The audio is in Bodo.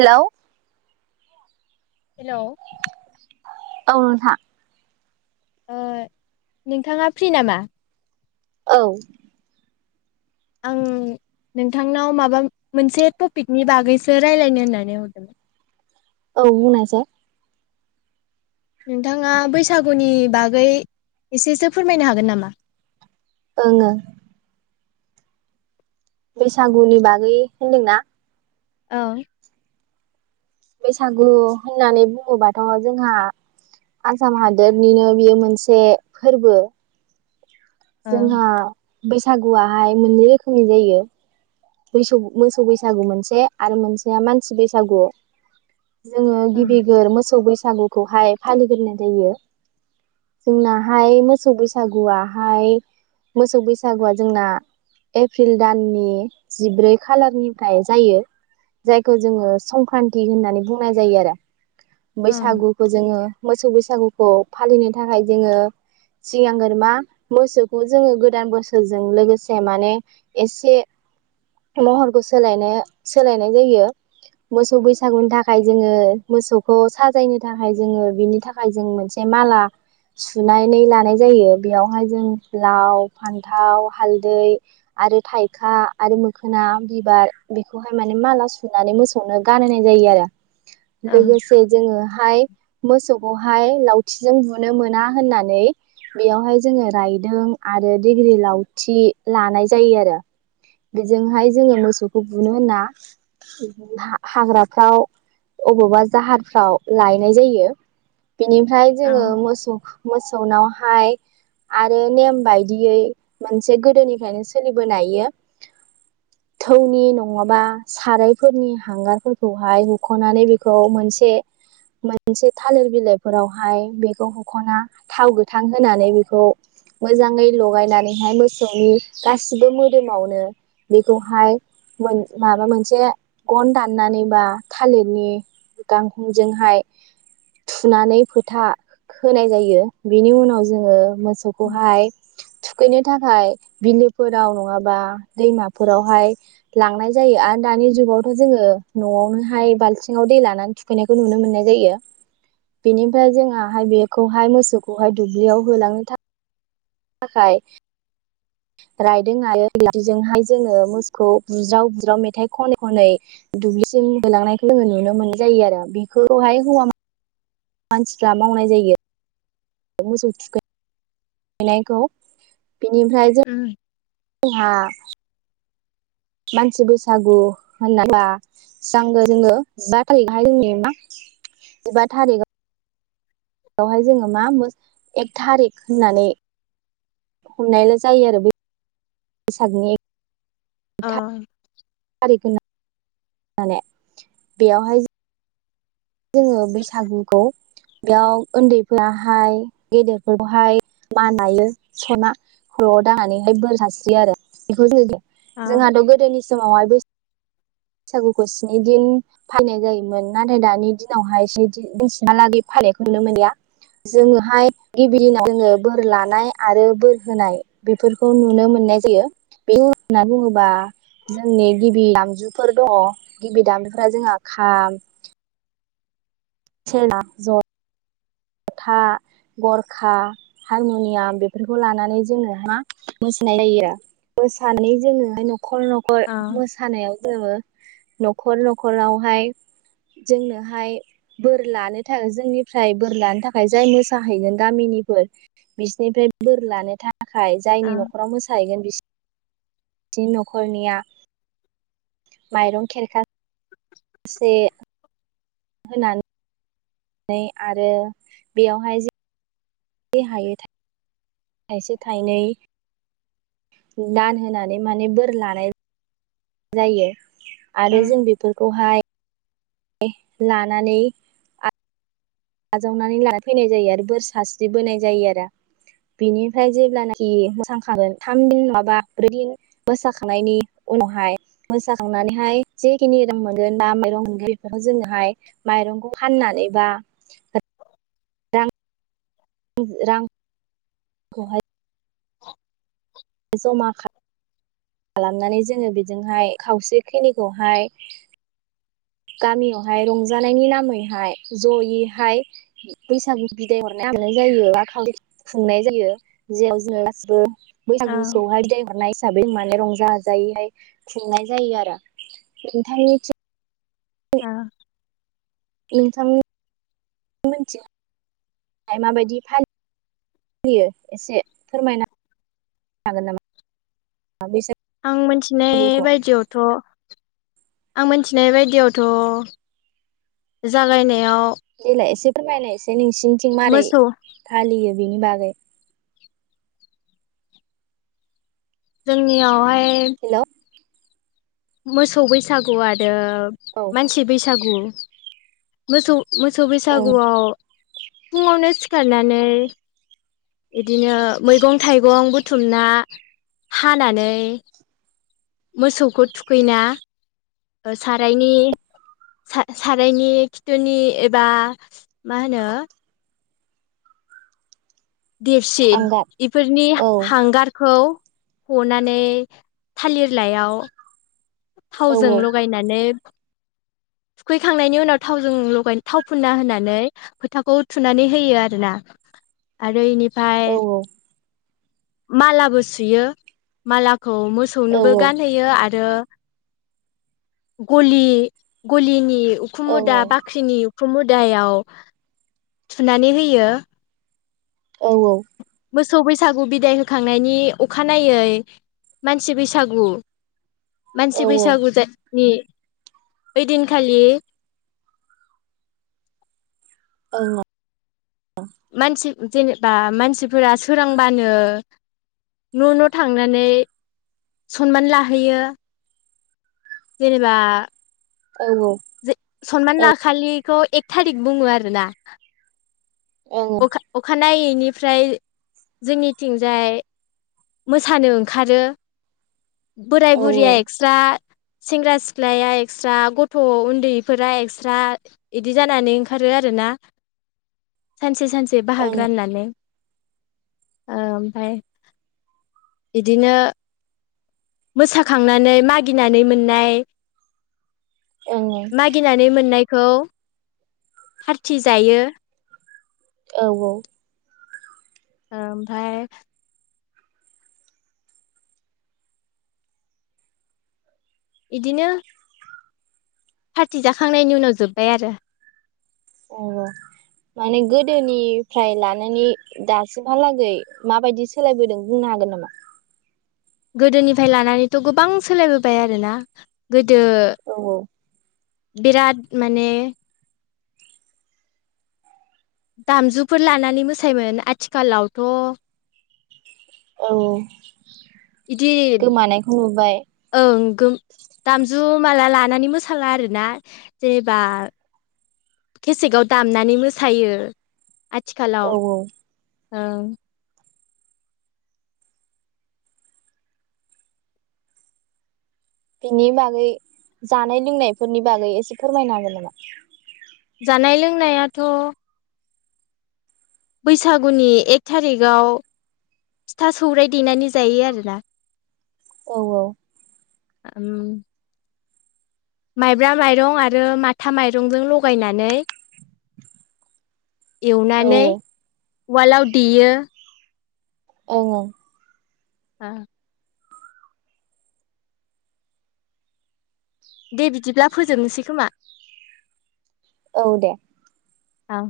हेलौ हेलौ औ नोंथां ओ नोंथाङा फ्रि नामा? औ आं नोंथांनाव माबा मोनसे टपिकनि बागैसो रायलायनो होननानै हरदोंमोन। औ बुंनायसाय। नोंथाङा बैसागुनि बागै एसेसो फोरमायनो हागोन नामा? ओं ओं बैसागुनि बागै होनदोंना। औ बैसागु होननानै बुङोबाथ' जोंहा आसाम हादोरनिनो बियो मोनसे फोरबो। ओं जोंहा बैसागुवाहाय मोननै रोखोमनि जायो। बैसम मोसौ बैसागु मोनसे आरो मोनसेया मानसि बैसागु जोङो ओं गिबिगोर मोसौ बैसो बैसागुखौहाय फालिग्रोनाय जायो जोंनाहाय मोसौ बैसागुवाहाय मोसौ बैसागुआ जोंना एप्रिल दाननि जिब्रै खालारनिफ्राय जायो जायखौ जोङो संक्रान्ति होननानै बुंनाय जायो आरो। बैसागुखौ जोङो मोसौ बैसागुखौ खौ फालिनो थाखाय जोङो सिनांगोन मा मोसौखौ जोङो गोदान बोसोरजों लोगोसे माने एसे महरखौ सोलायनो सोलायनाय जायो मोसौ बैसागुनि थाखाय जोङो मोसौखौ साजायनो थाखाय जोङो बिनि थाखाय जों मोनसे माला सुनानै लानाय जायो बेयावहाय जों लाव, फान्थाव, हालदै आरो थाइखा आरो मोखोना बिबार बेखौहाय माने माला सुनानै मोसौनो गानहोनाय जायो आरो ओं ओं लोगोसे जोङोहाय मोसौ बेहाय लावथिजों बुनो मोना होननानै बेयावहाय जोङो रायदों आरो डिग्रि लावथि लानाय जायो आरो। बेजोंहाय जोङो मोसौखौ बुनो होनना हाग्राफ्राव अबावबा जाहारफ्राव लायनाय जायो। बिनिफ्राय जोङो ओं मोसौ मो सौनावहाय आरो नेम बायदियै मोनसे गोदोनिफ्रायनो सोलिबोनायो थौनि नङाबा सारायफोरनि हांगारफोरखौहाय हुखनानै बेखौ मोनसे मोनसे थालिर बिलाइफोरावहाय बेखौ हुखना थाव गोथां होनानै बेखौ मोजाङै लगायनानैहाय मोसौनि गासिबो मोदोमाव बेखौहाय माबा मोनसे गन दाननानै बा थालिरनि गांखंजोंहाय थुनानै फोथा होनाय जायो बेनि उनाव जोङो। मोसौखौहाय थुखैनो थाखाय बिलोफोराव नङाबा दैमाफोरावहाय लांनाय जायो आरो दानि जुगावथ जोङो नआवनोहाय बाल्थिङाव दै लानानै थुखैनायखौ नुनो मोननाय जायो बेनिफ्राय जोंहाहाय बेखौहाय मोसौखौहाय दुब्लियाव होलांनो थाखाय थाखाय रायदों आरो [unintelligible] जोंहाय जोङो मोसौखौ बुज्राव बुज्राव मेथाइ खनै खनै दुब्लिसिम होलांनायखौ जोङो नुनो मोननाय जायो आरो बेखौहाय हौवा मानसिफ्रा मावनाय जायो। मोसौ थुखै नायखौ बिनिफ्राय जों उम हा मानसि बैसागु होनोब्ला जोङो जिबा थारिखआवहाय जोंनि मा जिबा थारिख आवहाय जोङो मा एक थारिक होननानै हमनायल जायो आरो बैसागुनि अ [unintelligible] माने बेयावहाय जोङो बैसागुखौ बेयाव उन्दैफोराहाय गेदेरफोरखौहाय मान लायो सना खरआव दांनानैहाय बोर सस्रियो आरो बेखौ जों अ जोंहाथ गोदोनि समावहाय बैसागुखौ स्नि दिन फालिनाय जायोमोन नाथाय दानि दिनावहाय एसे [unintelligible] हालागै फालिनायखौ नुनो मोनलिया जोङोहाय गिबि दिनाव जोङो बोर लानाय आरो बोर होनाय बेफोरखौ नुनो मोननाय जायो बेखौ होनना बुङोबा जोंनि गिबि दामजुफोर दङ गिबि दामजुफोरा जोंहा खाम, [unintelligible] जथा, गरखा हारमुनियाम बेफोरखौ लानानै जोङो हा मोसानाय जायो आरो मोसानानै जोङो न खर नखर अ मोसानायाव जोङो नखर नखरावहाय जोंनोहाय बोर लानो थाखाय जोंनिफ्राय बोर लानो थाखाय जाय मोसाहैगोन गामिनिफोर बिसोरनिफ्राय बोर लानो थाखाय अ जायनि नखराव मोसाहैगोन बि बिसिनि नखरनिया माइरं खेरखा से होना नै आरो बेयावहाय [unintelligible] थाइसे थाइनै दान होनानै माने बोर लानाय जायो। अ आरो जों बेफोरखौहाय लानानै आजावनानै लानानै फैनाय जायो आरो बोर सास्रिबोनाय जायो आरो बेनिफ्राय जेब्लानाखि मोसाखागोन थाम दिन नङाबा ब्रैदिन मोसाखांनायनि उनावहाय मोसाखांनानैहाय जेखिनि रां मोनगोन बा माइरं मोनगोन बेफोरखौ जोङोहाय माइरंखौ फाननानै बा [inaudible] [unintelligible] औ रां खौहाय [inaudible] जमा खालामनानै जोङो बेजोंहाय खावसे खिनिखौहाय गामियावहाय रंजानायनि नामैहाय जयैहाय बैसागु बिदाय हरनाय हाबनाय जायो बा खावै खुंनाय जायो [inaudible] अ बैसागुआवहाय बिदायहरनाय हिसाबै माने रंजा बाजायैहाय खुंनाय जायो आरो नोंथांनि औ। [inaudible] एसे फोरमायना हागोन नामा आं मिथिनाय बायदियावथ' आं मिथिनाय बायदियावथ' जालायनायाव देलाय एसे [unintelligible] बे नोंसिनिथिं माबोरै मोसौ फालियो बिनि बागै जोंनि आवहाय हेलौ मोसौ बैसागु आरो औ मानसि बैसागु मोसौ मोसौ ओं बैसागुआव फुङावनो। सिथारनानै बिदिनो मैगं थाइगं बुथुमना हानानै। मोसौखौ थुखैना सारायनि सारायनि खिथुनि एबा मा होनो। देपसि थांगार बेफोरनि औ हांगारखौ। हनानै थालिर लाइयाव औ थावजों औ लगायनानै थुखैखांनायनि उनाव थावजों लगाय थाव फुनना होनानै फोथाखौ थुनानै होयो आरोना आरो इनि फ्राय औ मालाबो सुयो माला खौ औ मोसौनोबो गानहोयो आरो। गलि गलिनि औ उखुममुदा बाख्रिनि उखुममुदायाव थुनानै होयो। औ औ। मोसौ बैसागु बिदाय होखांनायनि अखानायै मानसि बैसागु मानसि औ बैसागु नि ओइदिनखालि औ औ‌ मानसि जेनेबा मानसिफोरा सोरांबानो न न थांनानै सनमान लाहैयो। जेनेबा औ जे सनमान लाखालि खौ एख थारिक बुङो आरोना। ओं औ अखा अखा नायैनिफ्राय जोंनिथिंजाय मोसानो ओंखारो। बोराय औ बुरिया एक्सट्रा सेंग्रा सिख्लाया एक्सट्रा ग थ उन्दैफोरा एक्स्रा इदि जानानै ओंखारो आरोना सानसे सान से बाहाग ओं राननानै। ओमफाय इदिनो मोसाखांनानै मागिनानै मोननाय ओं मागिनानै मोननाय खौ फार्थि जायो। औ औ। ओमफाय इदिनो फार्टि जाखांनायनि उनाव जोब्बाय आरो। औ माने गोदोनिफ्राय लानानै दासिमहालागै माबायदि सोलायबोदों बुंनो हागोन नामा? गोदोनिफ्राय लानानैथ गोबां सोलायबोबाय आरोना गोदो औ बिराद माने दामजुफोर लानानै मोसायोमोन आथिखालावथ औ औ इदि गोमानायखौ नुबाय ओं गोम दामजु माला लानानै मो साला आरोना जेनेबा केसेकआव दामनानै मोसायो आथिखालाव औ औ ओं बेनि बागै जानाय लोंनायफोरनि बागै एसे फोरमायनो हागोन नामा जानाय लोंनायाथ बैसागुनि एक थारिगाव फिथा सौराइ देनानै जायो आरोना औ औ [unintelligible] माइब्रा माइरं आरो माथा माइरंजों लगायनानै औ एवनानै वालाव देयो औ औ [unintelligible] दे बिदिब्ला फोजोबनोसै खोमा औ दे औ